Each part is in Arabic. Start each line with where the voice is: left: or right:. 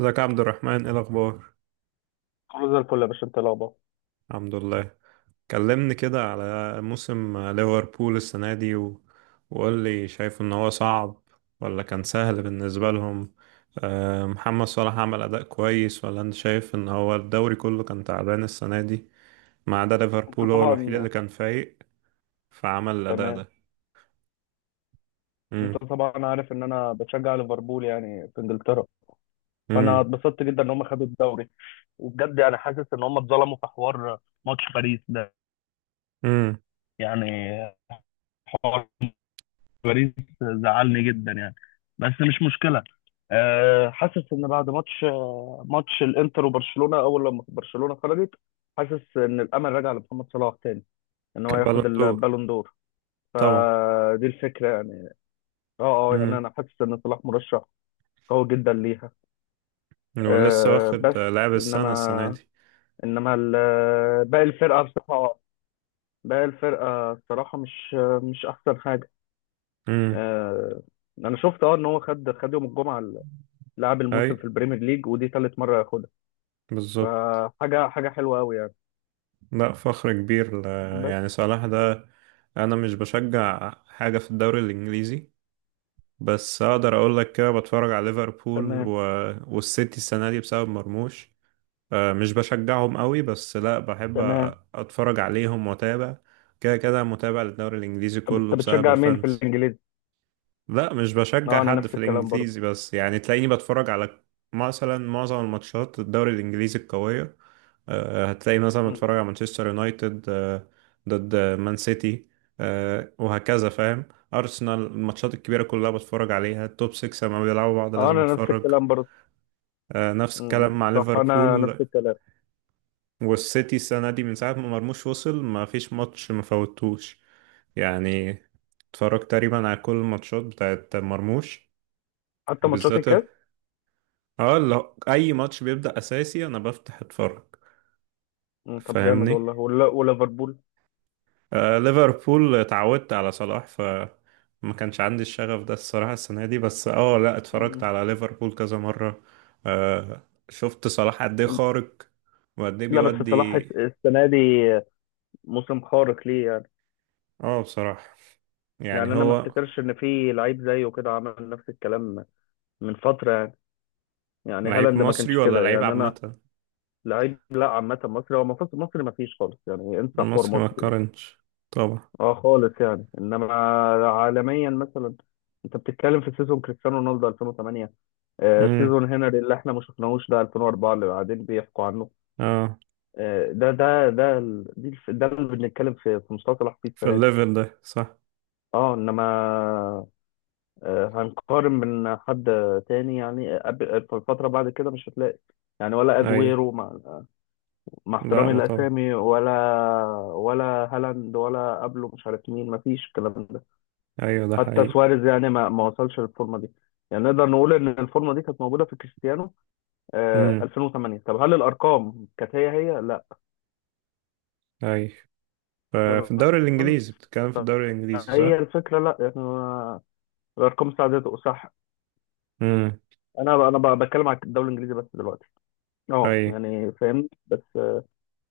right: ازيك يا عبد الرحمن؟ ايه الاخبار؟
left: كله زي الفل يا باشا، انت إيه الاخبار؟
right: الحمد لله. كلمني كده على موسم ليفربول السنه دي وقول لي، شايف ان هو صعب ولا كان سهل بالنسبه لهم؟ محمد صلاح عمل اداء كويس، ولا انت شايف ان هو الدوري كله كان تعبان السنه دي ما عدا
left: انت
right: ليفربول؟ هو الوحيد اللي
left: طبعا.
right: كان فايق. فعمل الاداء
left: تمام.
right: ده.
left: انت
right: امم
left: طبعا عارف ان انا بشجع ليفربول يعني في انجلترا. فانا
right: امم
left: اتبسطت جدا ان هم خدوا الدوري. وبجد يعني حاسس ان هم اتظلموا في حوار ماتش باريس ده.
right: امم
left: يعني حوار باريس زعلني جدا يعني، بس مش مشكله. أه، حاسس ان بعد ماتش الانتر وبرشلونه، اول لما برشلونه خرجت، حاسس ان الامل رجع لمحمد صلاح تاني، ان هو
right: كبالون
left: ياخد
right: دور.
left: البالون دور.
right: طبعا.
left: فدي الفكره يعني. اه. اه يعني
right: امم
left: انا حاسس ان صلاح مرشح قوي جدا ليها.
right: ولسه
left: أه،
right: واخد
left: بس.
right: لاعب السنه
left: انما
right: دي.
left: انما باقي الفرقه بصراحه، باقي الفرقه الصراحه مش احسن حاجه.
right: امم
left: أه. انا شفت ان هو خد يوم الجمعه لاعب
right: اي،
left: الموسم في البريمير ليج، ودي ثالث مره ياخدها.
right: بالظبط.
left: فحاجه حلوه قوي يعني.
right: لا، فخر كبير
left: بس.
right: يعني صلاح ده. انا مش بشجع حاجه في الدوري الانجليزي، بس اقدر اقول لك كده بتفرج على ليفربول
left: تمام.
right: والسيتي السنه دي بسبب مرموش. مش بشجعهم قوي، بس لا بحب
left: تمام.
right: اتفرج عليهم واتابع. كده كده متابع للدوري الانجليزي
left: طب انت
right: كله بسبب
left: بتشجع مين في
right: الفانتسي.
left: الانجليزي؟
right: لا، مش بشجع
left: اه، انا
right: حد
left: نفس
right: في
left: الكلام برضه.
right: الانجليزي، بس يعني تلاقيني بتفرج على مثلا معظم الماتشات الدوري الانجليزي القويه. هتلاقي مثلا بتفرج
left: مم.
right: على مانشستر يونايتد ضد مان سيتي، وهكذا فاهم. ارسنال الماتشات الكبيره كلها بتفرج عليها، التوب 6 لما بيلعبوا بعض
left: اه،
right: لازم
left: انا نفس
right: اتفرج.
left: الكلام برضه.
right: نفس الكلام
left: مم.
right: مع
left: صح، انا نفس
right: ليفربول
left: الكلام.
right: والسيتي السنه دي، من ساعه ما مرموش وصل ما فيش ماتش ما فوتوش. يعني اتفرجت تقريبا على كل الماتشات بتاعت مرموش
left: حتى ماتشات
right: بالذات.
left: الكاس.
right: اه اللي هو اي ماتش بيبدأ اساسي انا بفتح اتفرج.
left: مم، طب جامد
right: فاهمني.
left: والله. وليفربول.
right: ليفربول اتعودت على صلاح ف ما كانش عندي الشغف ده الصراحة السنة دي، بس لا اتفرجت
left: مم.
right: على ليفربول كذا مرة. شفت صلاح قد ايه خارق وقد ايه
left: لا، بس صلاح
right: بيودي.
left: السنه دي موسم خارق ليه يعني.
right: اه بصراحة
left: يعني
right: يعني
left: انا ما
right: هو،
left: افتكرش ان في لعيب زيه كده عمل نفس الكلام من فتره يعني. يعني
right: لعيب
left: هالاند ما
right: مصري
left: كانش
right: ولا
left: كده
right: لعيب
left: يعني انا.
right: عامة؟
left: لعيب لا، عامه مصري، هو مصري ما فيش خالص يعني، انسى حوار
right: المصري ما
left: مصري ده.
right: تقارنش طبعا.
left: اه خالص يعني، انما عالميا مثلا انت بتتكلم في سيزون كريستيانو رونالدو 2008.
right: امم
left: سيزون هنري اللي احنا ما شفناهوش ده 2004 اللي قاعدين بيحكوا عنه.
right: اه
left: آه، ده ده ده ال- دي الف- ده اللي بنتكلم في مستوى فيه
right: في
left: السنه دي.
right: الليفل ده، صح.
left: اه، انما هنقارن من حد تاني يعني، في الفتره بعد كده مش هتلاقي. يعني ولا
right: اي.
left: اجويرو مع
right: لا،
left: احترامي
right: ما طبعا.
left: لاسامي، ولا هالاند ولا قبله، مش عارف مين، مفيش الكلام ده.
right: ايوه، ده
left: حتى
right: حقيقي.
left: سواريز يعني ما وصلش للفورمه دي. يعني نقدر نقول ان الفورمه دي كانت موجوده في كريستيانو
right: امم
left: 2008. طب هل الارقام كانت هي هي؟ لا.
right: اي، ففي الدوري
left: تمام،
right: الانجليزي، بتتكلم في الدوري الانجليزي،
left: فهي
right: صح.
left: الفكره. لا احنا الارقام ساعدته، صح.
right: امم
left: بتكلم على الدوري الانجليزي بس دلوقتي.
right: اي.
left: اه يعني فاهمني. بس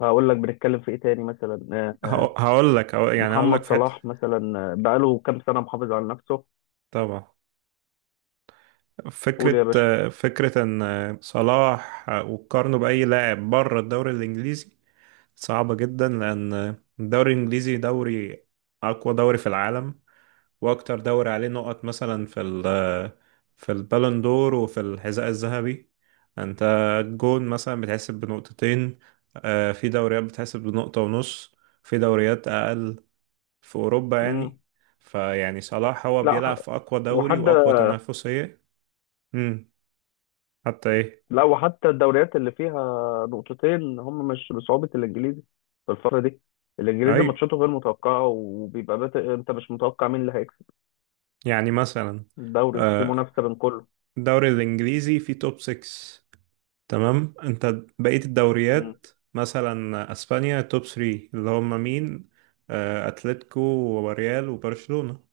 left: هقول لك بنتكلم في ايه تاني مثلا،
right: يعني هقول لك
left: محمد
right: في حته.
left: صلاح مثلا، بقاله كام سنه محافظ على نفسه.
right: طبعا.
left: قول يا
right: فكره
left: باشا.
right: فكره ان صلاح وتقارنه باي لاعب بره الدوري الانجليزي صعبه جدا، لان الدوري الانجليزي دوري، اقوى دوري في العالم، واكتر دوري عليه نقط، مثلا في البالون دور وفي الحذاء الذهبي. انت الجون مثلا بتحسب بنقطتين، في دوريات بتحسب بنقطة ونص، في دوريات اقل في اوروبا يعني.
left: مم.
right: فيعني صلاح هو
left: لا ح-
right: بيلعب في اقوى دوري
left: وحتى.
right: واقوى تنافسية. امم حتى ايه؟
left: لا وحتى الدوريات اللي فيها نقطتين هم مش بصعوبه الانجليزي في الفتره دي. الانجليزي
right: اي،
left: ماتشاته غير متوقعه، وبيبقى انت مش متوقع مين اللي هيكسب.
right: يعني مثلا
left: الدوري في
right: آه،
left: منافسه بين كله.
right: الدوري الانجليزي فيه توب 6، تمام؟ انت بقية
left: مم.
right: الدوريات مثلا اسبانيا توب 3، اللي هم مين؟ اتلتيكو وريال وبرشلونة.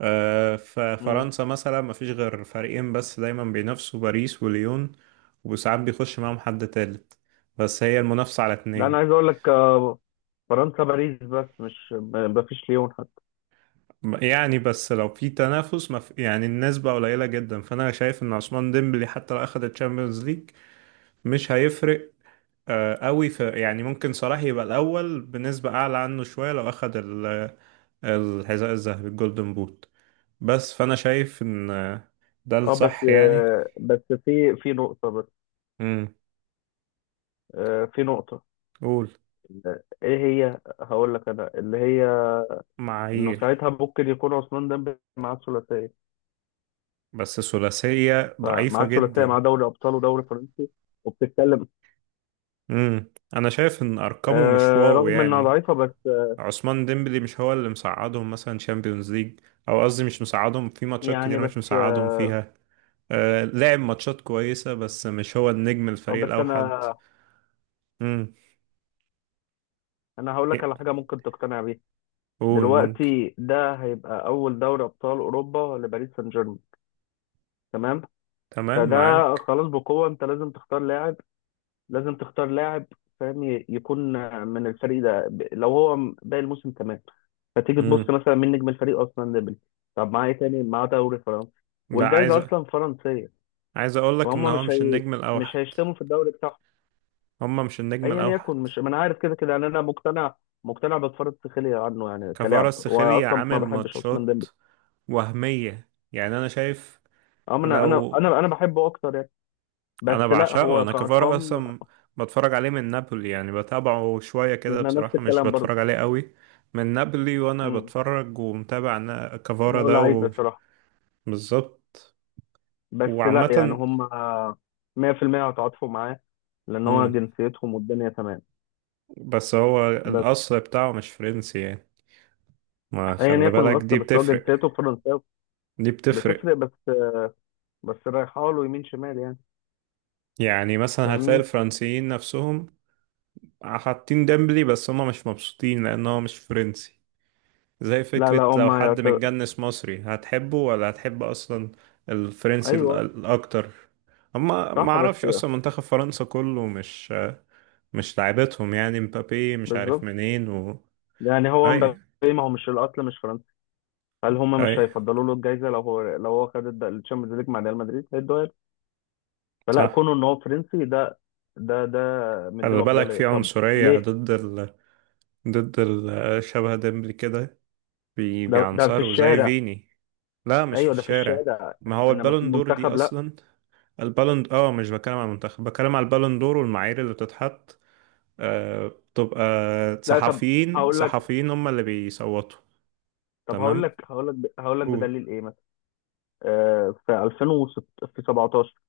left: مم.
right: ففرنسا مثلا ما فيش غير فريقين، بس دايما بينافسوا، باريس وليون، وساعات بيخش معاهم حد تالت، بس هي المنافسة على
left: ده انا
right: اتنين.
left: عايز اقول لك، فرنسا باريس بس، مش ما فيش ليون حتى.
right: يعني بس لو في تنافس، ما في يعني، النسبة قليلة جدا. فأنا شايف إن عثمان ديمبلي حتى لو أخد الشامبيونز ليج مش هيفرق قوي في يعني. ممكن صلاح يبقى الأول بنسبة أعلى عنه شوية لو أخد الحذاء الذهبي الجولدن بوت. بس فأنا شايف إن ده
left: اه بس،
right: الصح يعني.
left: بس في نقطة. بس
right: امم
left: في نقطة.
right: قول.
left: ايه هي؟ هقول لك انا اللي هي، انه
right: معايير.
left: ساعتها ممكن يكون عثمان ديمبلي معاه الثلاثية.
right: بس ثلاثية ضعيفة
left: فمعاه الثلاثية،
right: جدا.
left: معاه دوري ابطال ودوري فرنسي، وبتتكلم.
right: امم أنا شايف إن أرقامه مش واو
left: رغم انها
right: يعني.
left: ضعيفة، بس
right: عثمان ديمبلي مش هو اللي مساعدهم مثلا شامبيونز ليج، أو قصدي مش مساعدهم في ماتشات
left: يعني
right: كتير، مش
left: بس.
right: مساعدهم فيها. لعب ماتشات كويسة، بس مش هو النجم الفريق
left: بس
right: الأوحد.
left: انا
right: امم
left: انا هقول لك على حاجة ممكن تقتنع بيها.
right: قول ممكن.
left: دلوقتي ده هيبقى اول دوري ابطال اوروبا لباريس سان جيرمان. تمام.
right: تمام،
left: فده
right: معاك.
left: خلاص، بقوة انت لازم تختار لاعب. لازم تختار لاعب فاهم يكون من الفريق ده، لو هو باقي الموسم تمام. فتيجي تبص
right: امم
left: مثلا مين نجم الفريق اصلا؟ ديمبلي. طب معاه ايه تاني؟ معاه دوري فرنسي،
right: لا، عايز
left: والجايزة اصلا فرنسية.
right: عايز اقول لك ان
left: فهم
right: هو
left: مش
right: مش
left: هي...
right: النجم
left: مش
right: الاوحد.
left: هيشتموا في الدوري بتاعهم.
right: هما مش النجم
left: ايا
right: الاوحد.
left: يكن، مش ما انا عارف، كده كده يعني انا مقتنع، مقتنع. بتفرج سخيلي عنه يعني
right: كفارة
left: كلاعب،
right: السخيلي
left: واصلا
right: عامل
left: ما بحبش عثمان
right: ماتشات
left: ديمبلي.
right: وهمية، يعني انا شايف.
left: اه، انا انا
right: لو
left: انا انا بحبه اكتر يعني.
right: انا
left: بس لا،
right: بعشقه،
left: هو
right: انا كفارة
left: كارقام.
right: اصلا. بتفرج عليه من نابولي، يعني بتابعه شوية كده
left: انا نفس
right: بصراحة، مش
left: الكلام
right: بتفرج عليه قوي من نابولي. وانا
left: برضه.
right: بتفرج ومتابع أنا كفارة
left: لا، هو
right: ده
left: لعيب بصراحة.
right: بالظبط
left: بس لا يعني
right: وعامة.
left: هم 100% هتعاطفوا معاه لأن هو
right: امم
left: جنسيتهم والدنيا تمام.
right: بس هو
left: بس
right: الاصل بتاعه مش فرنسي يعني، ما
left: أيا
right: خلي
left: يكن
right: بالك
left: الأصل،
right: دي
left: بس هو
right: بتفرق.
left: جنسيته فرنساوي،
right: دي بتفرق.
left: بتفرق. بس رايحة له يمين شمال يعني.
right: يعني مثلا هتلاقي
left: فاهمني؟
right: الفرنسيين نفسهم حاطين ديمبلي، بس هما مش مبسوطين لأن هو مش فرنسي. زي
left: لا لا،
right: فكرة
left: هم
right: لو حد متجنس مصري هتحبه ولا هتحب أصلا الفرنسي
left: أيوه.
right: الأكتر. أما ما
left: صح
right: أعرفش
left: بس.
right: أصلا، منتخب فرنسا كله مش، مش لعيبتهم يعني، مبابي مش عارف
left: بالظبط.
right: منين
left: يعني هو
right: أي،
left: مبابي، ما هو مش الأصل مش فرنسي. هل هم مش
right: أي،
left: هيفضلوا له الجايزة لو هو خد الشامبيونز ليج مع ريال مدريد هيدوها له. فلا،
right: صح.
left: كونه إن هو فرنسي ده، ده ده
right: خلي
left: مديله
right: بالك في
left: أفضلية، طب
right: عنصرية
left: ليه؟
right: شبه ديمبلي كده.
left: ده في
right: بيعنصروا زي
left: الشارع.
right: فيني. لا، مش في
left: ايوه، ده في
right: الشارع.
left: الشارع.
right: ما هو
left: انما في
right: البالون دور دي
left: المنتخب لا.
right: اصلا، البالون، مش بتكلم على المنتخب، بتكلم على البالون دور والمعايير اللي بتتحط. بتبقى
left: لا، طب
right: صحفيين
left: هقول لك،
right: صحفيين هم اللي بيصوتوا.
left: طب هقول
right: تمام،
left: لك هقول لك هقول لك
right: قول.
left: بدليل ايه مثلا. في 2006، في 17،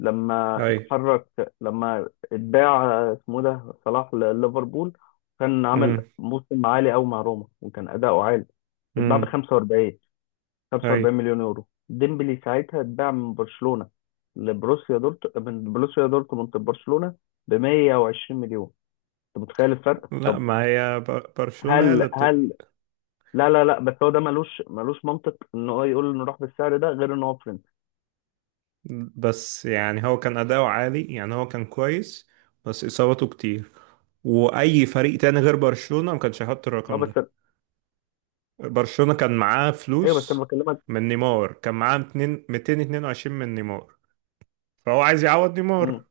left: لما
right: اي.
left: اتحرك، لما اتباع، اسمه ده صلاح لليفربول، كان عمل
right: امم
left: موسم عالي قوي مع روما وكان اداؤه عالي. اتباع ب
right: امم اي.
left: 45 مليون يورو. ديمبلي ساعتها اتباع من برشلونة لبروسيا دورت من بروسيا دورتموند لبرشلونة ب 120 مليون. انت متخيل الفرق؟
right: لا،
left: طب
right: ما هي برشلونة هي اللي
left: هل
right: بت،
left: هل لا لا لا، بس هو ده ملوش منطق ان هو يقول نروح بالسعر ده، غير ان هو فريند.
right: بس يعني هو كان اداؤه عالي، يعني هو كان كويس، بس اصابته كتير. واي فريق تاني غير برشلونة ما كانش هيحط
left: اه
right: الرقم ده.
left: بس.
right: برشلونة كان معاه
left: ايوه بس انا
right: فلوس
left: بكلمك.
right: من نيمار، كان معاه 200 222 من نيمار، فهو عايز يعوض نيمار.
left: امم.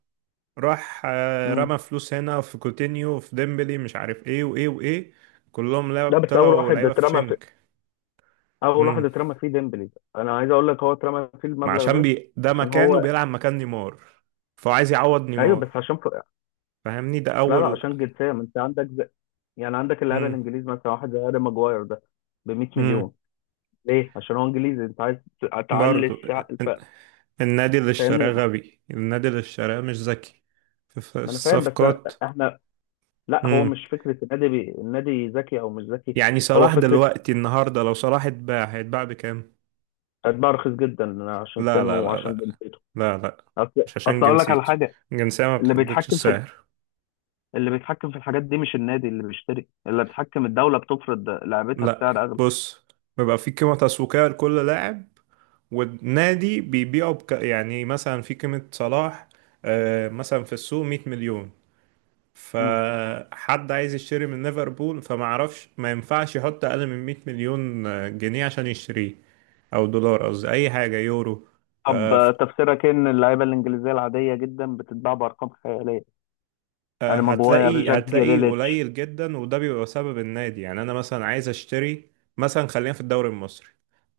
right: راح
left: امم.
right: رمى فلوس هنا في كوتينيو، في ديمبلي، مش عارف ايه وايه وايه. كلهم
left: لا، بس اول
right: طلعوا
left: واحد
right: لعيبة في
left: اترمى في،
right: شنك.
left: اول واحد
right: امم
left: اترمى فيه ديمبلي. انا عايز اقول لك هو اترمى فيه
right: ما
left: المبلغ
right: عشان
left: ده
right: بي ده
left: عشان
right: مكانه
left: هو.
right: بيلعب مكان نيمار، فهو عايز يعوض
left: ايوه بس
right: نيمار،
left: عشان
right: فاهمني؟ ده
left: لا لا،
right: اول.
left: عشان جنسيه. ما انت عندك يعني عندك اللاعب
right: امم
left: الانجليزي مثلا، واحد زي هاري ماجواير ده ب 100
right: امم
left: مليون. ليه؟ عشان هو انجليزي، انت عايز تعلي
right: برضو
left: السعر
right: الن- النادي اللي اشتراه
left: فاهمني؟
right: غبي، النادي اللي اشتراه مش ذكي في
left: ما انا فاهم بس
right: الصفقات.
left: احنا. لا، هو مش فكره النادي النادي ذكي او مش ذكي،
right: يعني
left: هو
right: صلاح
left: فكره
right: دلوقتي النهارده لو صلاح اتباع هيتباع بكام؟
left: هتبقى رخيص جدا عشان
right: لا،
left: سنه
right: لا، لا،
left: وعشان
right: لا،
left: جنسيته.
right: لا، لا،
left: اصل،
right: مش عشان
left: اصل اقول لك على
right: جنسيته.
left: حاجه،
right: الجنسية ما
left: اللي
right: بتحددش
left: بيتحكم في،
right: السعر.
left: اللي بيتحكم في الحاجات دي مش النادي اللي بيشتري، اللي بيتحكم الدوله بتفرض لعبتها
right: لا،
left: بسعر اغلى.
right: بص، بيبقى في قيمة تسويقية لكل لاعب، والنادي بيبيعه بك، يعني مثلا في قيمة صلاح مثلا في السوق 100 مليون.
left: مم.
right: فحد عايز يشتري من ليفربول فما عرفش ما ينفعش يحط أقل من 100 مليون جنيه عشان يشتريه، أو دولار قصدي، أي حاجة، يورو.
left: طب
right: آه،
left: تفسيرك إيه ان اللعيبه الانجليزيه العاديه جدا بتتباع بارقام خياليه؟ يعني ماجواير،
right: هتلاقي
left: جاك
right: هتلاقي
left: جريليتش.
right: قليل جدا، وده بيبقى سبب النادي. يعني انا مثلا عايز اشتري، مثلا خلينا في الدوري المصري،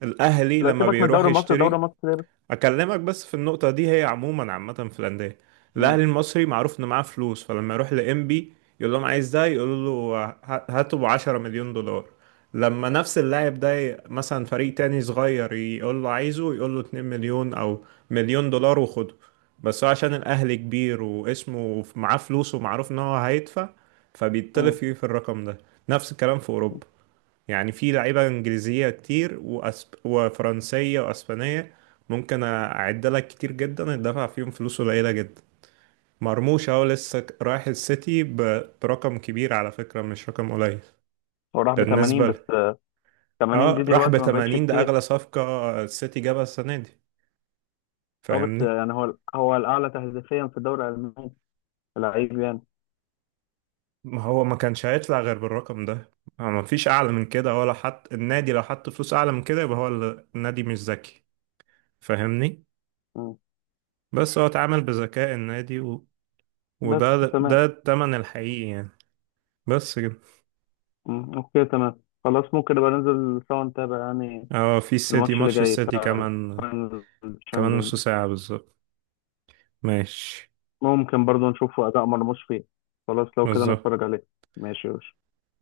right: الاهلي
left: لا
right: لما
left: سيبك من
right: بيروح
left: الدوري المصري، الدوري
right: يشتري،
left: المصري بس.
right: اكلمك بس في النقطه دي، هي عموما عامه في الانديه.
left: مم.
right: الاهلي المصري معروف انه معاه فلوس، فلما يروح لانبي يقول لهم عايز ده، يقول له هاته ب 10 مليون دولار. لما نفس اللاعب ده مثلا فريق تاني صغير يقول له عايزه، يقول له 2 مليون او مليون دولار وخده. بس هو عشان الاهلي كبير واسمه معاه فلوس ومعروف ان هو هيدفع، فبيتطلب
left: مم.
right: فيه في الرقم ده. نفس الكلام في اوروبا، يعني في لعيبة إنجليزية كتير وفرنسية وأسبانية، ممكن أعد لك كتير جدا الدفع فيهم فلوس قليلة جدا. مرموش أهو لسه رايح السيتي برقم كبير على فكرة، مش رقم قليل.
left: هو راح ب 80
right: بالنسبة
left: بس، 80
right: اه
left: دي
right: راح ب
left: دلوقتي ما بقتش
right: 80، ده أغلى
left: كتير.
right: صفقة السيتي جابها السنة دي،
left: هو بس،
right: فاهمني.
left: يعني هو الاعلى تهديفيا في الدوري الالماني، لعيب يعني.
right: ما هو ما كانش هيطلع غير بالرقم ده. ما فيش أعلى من كده، ولا حط النادي، لو حط فلوس أعلى من كده يبقى هو النادي مش ذكي، فاهمني.
left: مم.
right: بس هو اتعامل بذكاء النادي،
left: بس
right: وده ده
left: تمام.
right: التمن الحقيقي يعني. بس كده.
left: مم، اوكي، تمام خلاص، ممكن نبقى ننزل سوا نتابع يعني
right: اه في السيتي
left: الماتش اللي
right: ماتش،
left: جاي
right: السيتي
left: بتاع
right: كمان،
left: الفاينل
right: كمان نص
left: الشامبيونز.
right: ساعة بالظبط. ماشي،
left: ممكن برضو نشوفه اداء مرموش فيه. خلاص لو كده
right: بالظبط.
left: نتفرج عليه. ماشي يا باشا.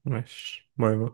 right: ماشي، باي باي.